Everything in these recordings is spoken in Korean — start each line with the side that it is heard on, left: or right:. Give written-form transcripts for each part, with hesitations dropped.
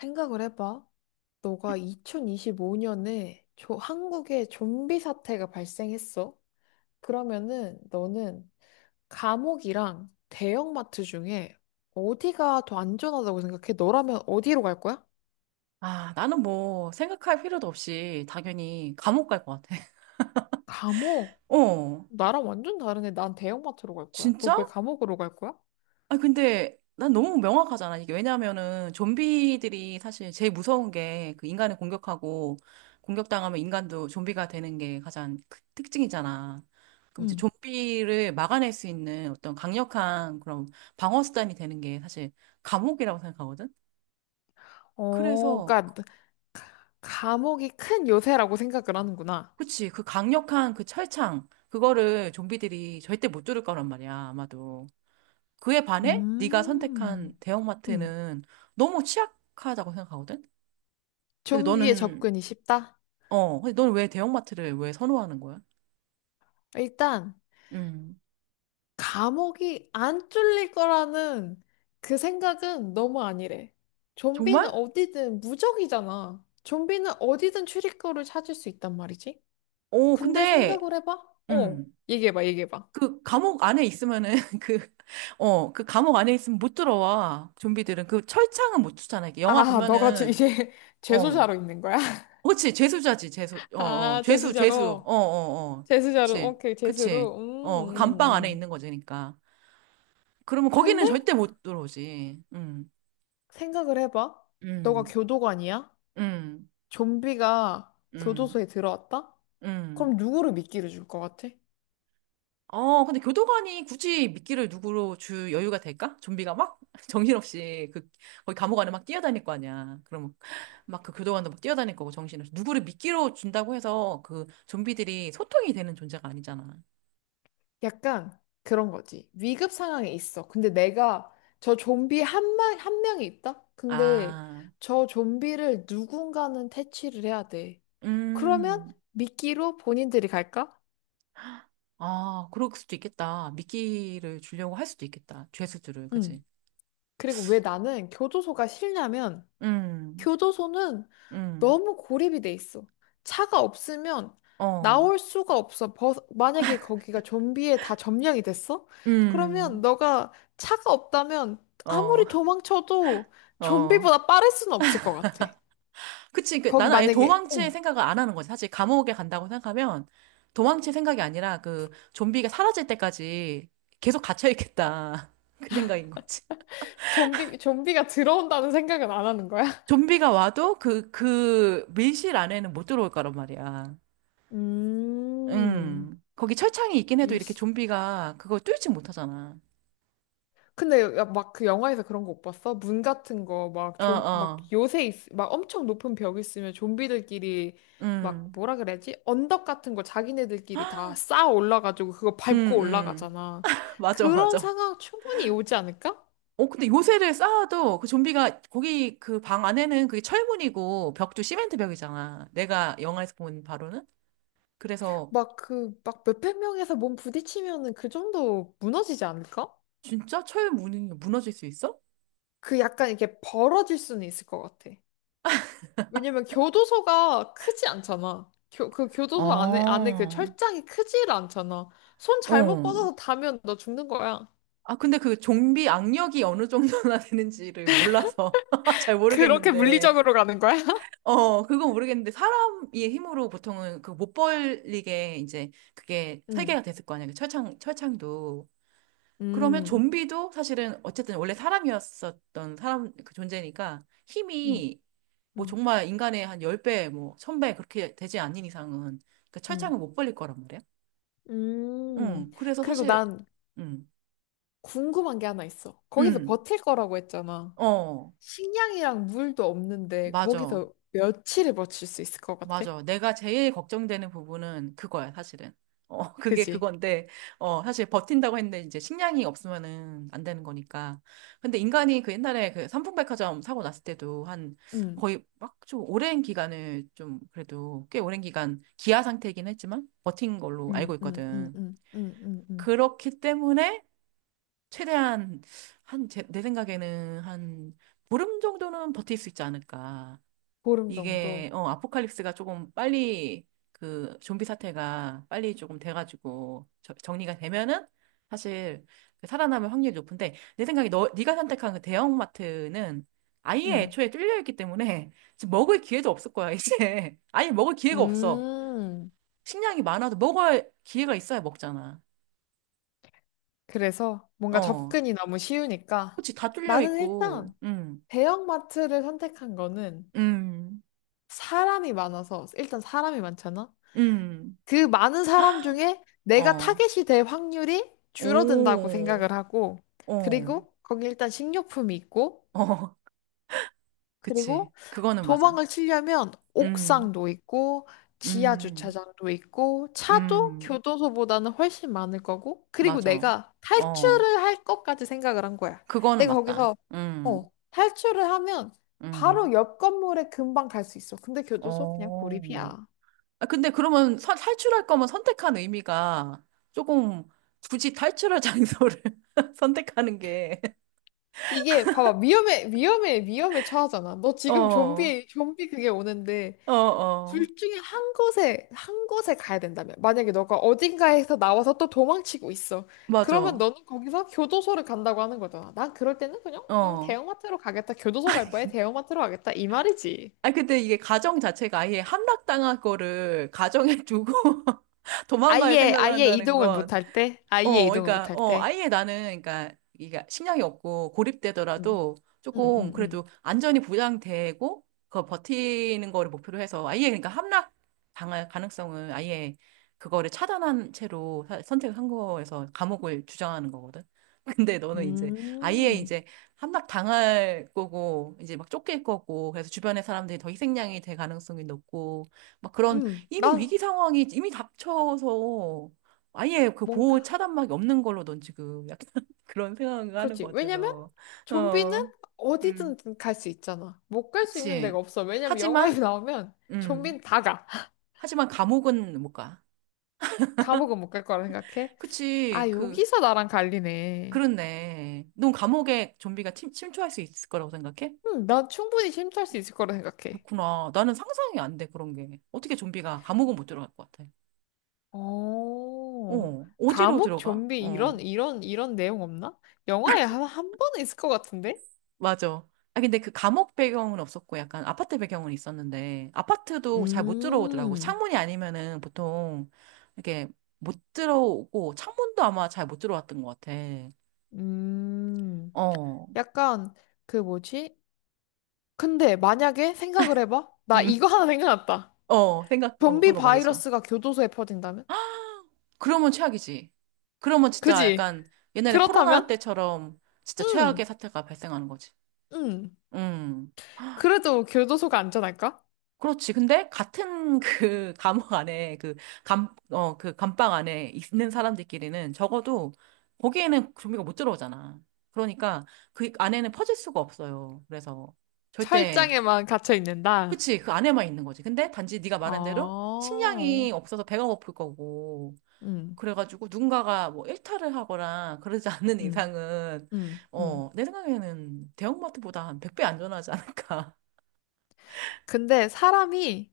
left: 생각을 해봐. 너가 2025년에 한국에 좀비 사태가 발생했어. 그러면은 너는 감옥이랑 대형마트 중에 어디가 더 안전하다고 생각해? 너라면 어디로 갈 거야?
right: 아, 나는 뭐 생각할 필요도 없이 당연히 감옥 갈 것 같아.
left: 감옥.
right: 어,
left: 나랑 완전 다르네. 난 대형마트로 갈 거야. 너
right: 진짜?
left: 왜 감옥으로 갈 거야?
right: 아, 근데 난 너무 명확하잖아. 이게 왜냐면은 좀비들이 사실 제일 무서운 게 그 인간을 공격하고 공격당하면 인간도 좀비가 되는 게 가장 그 특징이잖아. 그럼 이제
left: 응.
right: 좀비를 막아낼 수 있는 어떤 강력한 그런 방어 수단이 되는 게 사실 감옥이라고 생각하거든.
left: 어,
right: 그래서
left: 그러니까 감옥이 큰 요새라고 생각을 하는구나.
right: 그치. 그 강력한 그 철창, 그거를 좀비들이 절대 못 뚫을 거란 말이야, 아마도. 그에 반해 네가 선택한
left: 음. 음,
right: 대형마트는 너무 취약하다고 생각하거든? 근데
left: 좀비에
right: 너는,
left: 접근이 쉽다.
right: 근데 너는 왜 대형마트를 왜 선호하는 거야?
left: 일단
right: 음.
left: 감옥이 안 뚫릴 거라는 그 생각은 너무 아니래. 좀비는
right: 정말?
left: 어디든 무적이잖아. 좀비는 어디든 출입구를 찾을 수 있단 말이지.
right: 어,
left: 근데
right: 근데,
left: 생각을 해봐. 어,
right: 음.
left: 얘기해봐, 얘기해봐.
right: 그 감옥 안에 있으면은 그, 그 감옥 안에 있으면 못 들어와. 좀비들은. 그 철창은 못 뚫잖아. 이게 영화
left: 아, 너가
right: 보면은,
left: 이제
right: 어.
left: 재수자로 있는 거야?
right: 그치, 죄수자지죄수 어, 어,
left: 아,
right: 제수, 제수,
left: 재수자로.
right: 어, 어, 어.
left: 재수자로,
right: 그치,
left: 오케이,
right: 그치.
left: 재수로.
right: 어, 그 감방 안에
left: 음, 음.
right: 있는 거지니까. 그러면 거기는
left: 근데
right: 절대 못 들어오지.
left: 생각을 해봐. 너가
right: 음,
left: 교도관이야?
right: 음,
left: 좀비가
right: 음,
left: 교도소에 들어왔다?
right: 음.
left: 그럼 누구를 미끼를 줄 것 같아?
right: 어, 근데 교도관이 굳이 미끼를 누구로 줄 여유가 될까? 좀비가 막 정신없이 그, 거기 감옥 안에 막 뛰어다닐 거 아니야. 그러면 막 그 교도관도 막 뛰어다닐 거고 정신없이. 누구를 미끼로 준다고 해서 그 좀비들이 소통이 되는 존재가 아니잖아.
left: 약간 그런 거지. 위급 상황에 있어. 근데 내가 저 좀비 한 명, 한 명이 있다? 근데
right: 아,
left: 저 좀비를 누군가는 퇴치를 해야 돼. 그러면
right: 음.
left: 미끼로 본인들이 갈까?
right: 아, 그럴 수도 있겠다. 미끼를 주려고 할 수도 있겠다. 죄수들을, 그지?
left: 응. 그리고 왜 나는 교도소가 싫냐면
right: 음,
left: 교도소는
right: 음,
left: 너무 고립이 돼 있어. 차가 없으면
right: 어,
left: 나올 수가 없어. 만약에 거기가 좀비에 다 점령이 됐어? 그러면
right: 음,
left: 너가 차가 없다면
right: 어,
left: 아무리 도망쳐도
right: 어.
left: 좀비보다 빠를 수는 없을 것 같아.
right: 그치, 그,
left: 거기
right: 나는 아예
left: 만약에
right: 도망칠
left: 어,
right: 생각을 안 하는 거지. 사실 감옥에 간다고 생각하면 도망칠 생각이 아니라 그 좀비가 사라질 때까지 계속 갇혀있겠다. 그 생각인 거지.
left: 좀비가 들어온다는 생각은 안 하는 거야?
right: 좀비가 와도 그 밀실 안에는 못 들어올 거란 말이야.
left: 음,
right: 거기 철창이 있긴 해도 이렇게 좀비가 그걸 뚫지 못하잖아.
left: 근데 막 그 영화에서 그런 거 못 봤어? 문 같은 거 막 좀 막
right: 어어.
left: 요새 막 엄청 높은 벽 있으면 좀비들끼리 막
right: 음,
left: 뭐라 그래야지? 언덕 같은 거 자기네들끼리 다 쌓아 올라가지고 그거
right: 음,
left: 밟고
right: 음.
left: 올라가잖아.
right: 맞아,
left: 그런
right: 맞아.
left: 상황 충분히 오지 않을까?
right: 어, 근데 요새를 쌓아도 그 좀비가 거기 그 방 안에는 그게 철문이고 벽도 시멘트 벽이잖아. 내가 영화에서 본 바로는. 그래서
left: 막 그 막 몇백 명에서 몸 부딪히면은 그 정도 무너지지 않을까?
right: 진짜 철문이 무너질 수 있어?
left: 그 약간 이렇게 벌어질 수는 있을 것 같아. 왜냐면 교도소가 크지 않잖아. 그 교도소 안에,
right: 아,
left: 안에 그 철장이 크지를 않잖아. 손 잘못
right: 어.
left: 뻗어서 닿으면 너 죽는 거야.
right: 아, 근데 그 좀비 악력이 어느 정도나 되는지를 몰라서 잘
left: 그렇게
right: 모르겠는데.
left: 물리적으로 가는 거야?
right: 어, 그건 모르겠는데 사람의 힘으로 보통은 그 못 벌리게 이제 그게
left: 음,
right: 설계가 됐을 거 아니야. 그 철창, 철창도. 그러면
left: 음,
right: 좀비도 사실은 어쨌든 원래 사람이었었던 사람 그 존재니까
left: 음,
right: 힘이 뭐
left: 음,
right: 정말 인간의 한 10배, 뭐 1000배 그렇게 되지 않는 이상은 그 철창을
left: 음.
right: 못 벌릴 거란 말이야.
left: 음.
right: 응. 그래서
left: 그리고
right: 사실
left: 난
right: 응.
left: 궁금한 게 하나 있어. 거기서
right: 응.
left: 버틸 거라고 했잖아.
right: 어.
left: 식량이랑 물도 없는데
right: 맞아.
left: 거기서 며칠을 버틸 수 있을 것 같아?
right: 맞아. 내가 제일 걱정되는 부분은 그거야, 사실은. 어, 그게
left: 그지?
right: 그건데, 어, 사실 버틴다고 했는데 이제 식량이 없으면은 안 되는 거니까. 근데 인간이 그 옛날에 그 삼풍백화점 사고 났을 때도 한
left: 응,
right: 거의 막 좀 오랜 기간을 좀 그래도 꽤 오랜 기간 기아 상태이긴 했지만 버틴 걸로
left: 응,
right: 알고
left: 응, 응,
right: 있거든.
left: 응, 응, 응, 응.
right: 그렇기 때문에 최대한 한, 제, 내 생각에는 한 보름 정도는 버틸 수 있지 않을까.
left: 보름
right: 이게
left: 정도.
right: 아포칼립스가 조금 빨리 그 좀비 사태가 빨리 조금 돼가지고 정리가 되면은 사실 그 살아남을 확률이 높은데 내 생각에 너 네가 선택한 그 대형마트는 아예
left: 응.
right: 애초에 뚫려 있기 때문에 지금 먹을 기회도 없을 거야 이제. 아예 먹을 기회가 없어.
left: 음,
right: 식량이 많아도 먹을 기회가 있어야 먹잖아.
left: 그래서 뭔가
right: 어,
left: 접근이 너무 쉬우니까
right: 그치, 다 뚫려
left: 나는
right: 있고.
left: 일단 대형마트를 선택한 거는
right: 음음음어
left: 사람이 많아서 일단 사람이 많잖아. 그 많은 사람 중에 내가
right: 오,
left: 타겟이 될 확률이 줄어든다고 생각을 하고
right: 어,
left: 그리고 거기 일단 식료품이 있고
right: 어. 그치.
left: 그리고
right: 그거는 맞아.
left: 도망을 치려면
right: 음,
left: 옥상도 있고 지하
right: 음,
left: 주차장도 있고 차도
right: 음,
left: 교도소보다는 훨씬 많을 거고 그리고
right: 맞아.
left: 내가
right: 어,
left: 탈출을 할 것까지 생각을 한 거야.
right: 그거는
left: 내가
right: 맞다.
left: 거기서 어, 탈출을 하면
right: 음,
left: 바로 옆 건물에 금방 갈 수 있어. 근데 교도소 그냥
right: 어.
left: 고립이야.
right: 아, 근데 그러면 탈출할 거면 선택한 의미가 조금 굳이 탈출할 장소를 선택하는 게.
left: 이게 봐봐 위험에 처하잖아. 너
right: 어,
left: 지금
right: 어,
left: 좀비 그게 오는데
right: 어,
left: 둘 중에 한 곳에 가야 된다면. 만약에 너가 어딘가에서 나와서 또 도망치고 있어. 그러면
right: 맞아.
left: 너는 거기서 교도소를 간다고 하는 거잖아. 난 그럴 때는 그냥,
right: 어.
left: 대형마트로 가겠다. 교도소 갈 바에 대형마트로 가겠다. 이 말이지.
right: 아, 근데 이게 가정 자체가 아예 함락당할 거를 가정에 두고 도망갈
left: 아예,
right: 생각을
left: 아예
right: 한다는
left: 이동을 못
right: 건,
left: 할 때? 아예
right: 어,
left: 이동을
right: 그러니까,
left: 못할
right: 어,
left: 때?
right: 아예 나는, 그러니까, 이게 식량이 없고
left: 음,
right: 고립되더라도
left: 음,
right: 조금
left: 음, 음.
right: 그래도 안전이 보장되고, 그거 버티는 거를 목표로 해서 아예, 그러니까 함락 당할 가능성을 아예 그거를 차단한 채로 선택을 한 거에서 감옥을 주장하는 거거든. 근데 너는 이제 아예
left: 음,
right: 이제 함락 당할 거고, 이제 막 쫓길 거고, 그래서 주변의 사람들이 더 희생양이 될 가능성이 높고, 막 그런 이미
left: 난
right: 위기 상황이 이미 닥쳐서 아예 그 보호
left: 뭔가,
right: 차단막이 없는 걸로 넌 지금 약간 그런 생각을 하는
left: 그렇지.
right: 것
left: 왜냐면,
right: 같아서.
left: 좀비는
right: 어, 음,
left: 어디든 갈 수 있잖아. 못 갈 수 있는
right: 그치.
left: 데가 없어. 왜냐면 영화에
right: 하지만,
left: 나오면
right: 음,
left: 좀비는 다 가.
right: 하지만 감옥은 못 가.
left: 감옥은 못 갈 거라 생각해? 아,
right: 그치, 그,
left: 여기서 나랑 갈리네.
right: 그렇네. 넌 감옥에 좀비가 침, 침투할 수 있을 거라고 생각해?
left: 응, 난 충분히 침투할 수 있을 거라 생각해.
right: 그렇구나. 나는 상상이 안 돼, 그런 게. 어떻게 좀비가 감옥은 못 들어갈 것 같아.
left: 어,
right: 어, 어디로
left: 감옥
right: 들어가?
left: 좀비
right: 어.
left: 이런 내용 없나? 영화에 한 번은 있을 것 같은데?
right: 맞아. 아, 근데 그 감옥 배경은 없었고 약간 아파트 배경은 있었는데 아파트도 잘 못 들어오더라고.
left: 음,
right: 창문이 아니면은 보통 이렇게 못 들어오고 창문도 아마 잘 못 들어왔던 것 같아.
left: 음,
right: 어,
left: 약간 그 뭐지? 근데 만약에 생각을 해봐. 나
right: 음,
left: 이거 하나 생각났다.
right: 어, 생각, 어,
left: 좀비
right: 방금 말해줘.
left: 바이러스가 교도소에 퍼진다면?
right: 그러면 최악이지. 그러면 진짜
left: 그지?
right: 약간 옛날에 코로나
left: 그렇다면?
right: 때처럼 진짜 최악의
left: 응,
right: 사태가 발생하는 거지.
left: 응.
right: 음.
left: 그래도 교도소가 안전할까?
right: 그렇지. 근데 같은 그 감옥 안에 그 감방 안에 있는 사람들끼리는 적어도 거기에는 좀비가 못 들어오잖아. 그러니까 그 안에는 퍼질 수가 없어요. 그래서 절대,
left: 철장에만 갇혀 있는다.
right: 그치. 그 안에만 있는 거지. 근데 단지 네가 말한 대로
left: 어,
right: 식량이 없어서 배가 고플 거고.
left: 음,
right: 그래가지고 누군가가 뭐 일탈을 하거나 그러지 않는
left: 음,
right: 이상은,
left: 음, 음.
right: 어, 내 생각에는 대형마트보다 한 100배 안전하지 않을까.
left: 근데 사람이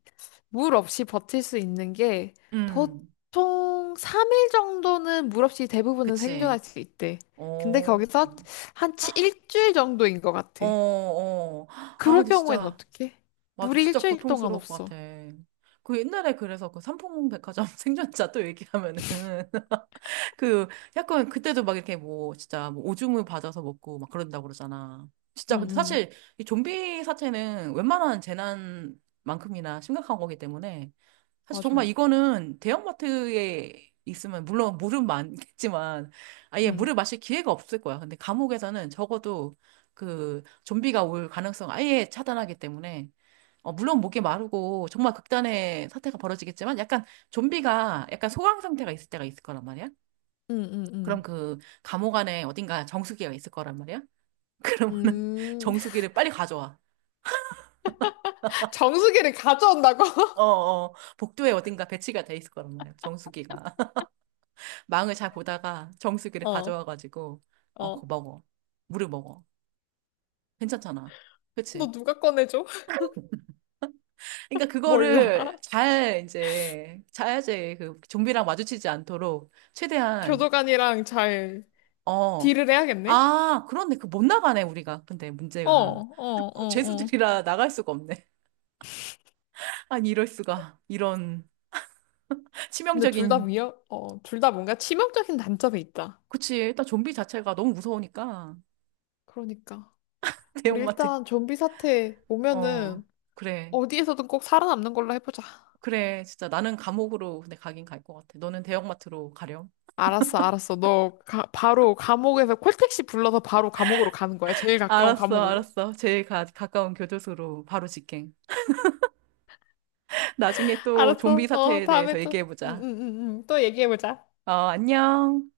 left: 물 없이 버틸 수 있는 게
right: 음,
left: 보통 3일 정도는 물 없이 대부분은 생존할
right: 그치.
left: 수 있대. 근데
right: 어.
left: 거기서 한 일주일 정도인 것
right: 어,
left: 같아.
right: 어. 아,
left: 그럴
right: 근데
left: 경우에는
right: 진짜,
left: 어떡해?
right: 맞아.
left: 물이
right: 진짜
left: 일주일 동안
right: 고통스러울 것 같아.
left: 없어.
right: 그 옛날에 그래서 그 삼풍백화점 생존자 또 얘기하면은 그 약간 그때도 막 이렇게 뭐 진짜 뭐 오줌을 받아서 먹고 막 그런다고 그러잖아.
left: 응,
right: 진짜 근데
left: 응,
right: 사실 이 좀비 사태는 웬만한 재난만큼이나 심각한 거기 때문에 사실 정말
left: 맞아.
right: 이거는 대형마트에 있으면 물론 물은 많겠지만 아예 물을
left: 응,
right: 마실 기회가 없을 거야. 근데 감옥에서는 적어도 그 좀비가 올 가능성 아예 차단하기 때문에 어, 물론 목이 마르고 정말 극단의 사태가 벌어지겠지만 약간 좀비가 약간 소강 상태가 있을 때가 있을 거란 말이야.
left: 응, 응,
right: 그럼
left: 응.
right: 그 감옥 안에 어딘가 정수기가 있을 거란 말이야. 그러면은
left: 음,
right: 정수기를 빨리 가져와.
left: 정수기를 가져온다고?
right: 어, 어, 복도에 어딘가 배치가 돼 있을 거란 말이야. 정수기가. 망을 잘 보다가 정수기를
left: 어,
right: 가져와가지고 그거
left: 어.
right: 먹어. 물을 먹어. 괜찮잖아. 그치.
left: 너 누가 꺼내줘?
right: 그러니까
left: 몰라.
right: 그거를 잘 이제 자야지 그 좀비랑 마주치지 않도록 최대한.
left: 교도관이랑 잘
right: 어.
left: 딜을 해야겠네?
right: 아, 그런데 그 못 나가네 우리가, 근데
left: 어,
right: 문제가
left: 어, 어, 어.
right: 죄수들이라 나갈 수가 없네. 아니, 이럴 수가. 이런
left: 근데 둘 다
right: 치명적인.
left: 위협, 어, 둘 다 뭔가 치명적인 단점이 있다.
right: 그치, 일단 좀비 자체가 너무 무서우니까.
left: 그러니까. 우리
right: 대형마트.
left: 일단 좀비 사태
right: 어,
left: 오면은
right: 그래.
left: 어디에서든 꼭 살아남는 걸로 해보자.
right: 그래, 진짜 나는 감옥으로 근데 가긴 갈 것 같아. 너는 대형마트로 가렴.
left: 알았어, 알았어. 너 가, 바로 감옥에서 콜택시 불러서 바로 감옥으로 가는 거야. 제일 가까운
right: 알았어,
left: 감옥으로.
right: 알았어. 제일 가까운 교도소로 바로 직행. 나중에 또 좀비
left: 알았어. 어,
right: 사태에 대해서
left: 다음에 또, 응, 응,
right: 얘기해보자.
left: 응, 응. 또 얘기해보자.
right: 어, 안녕.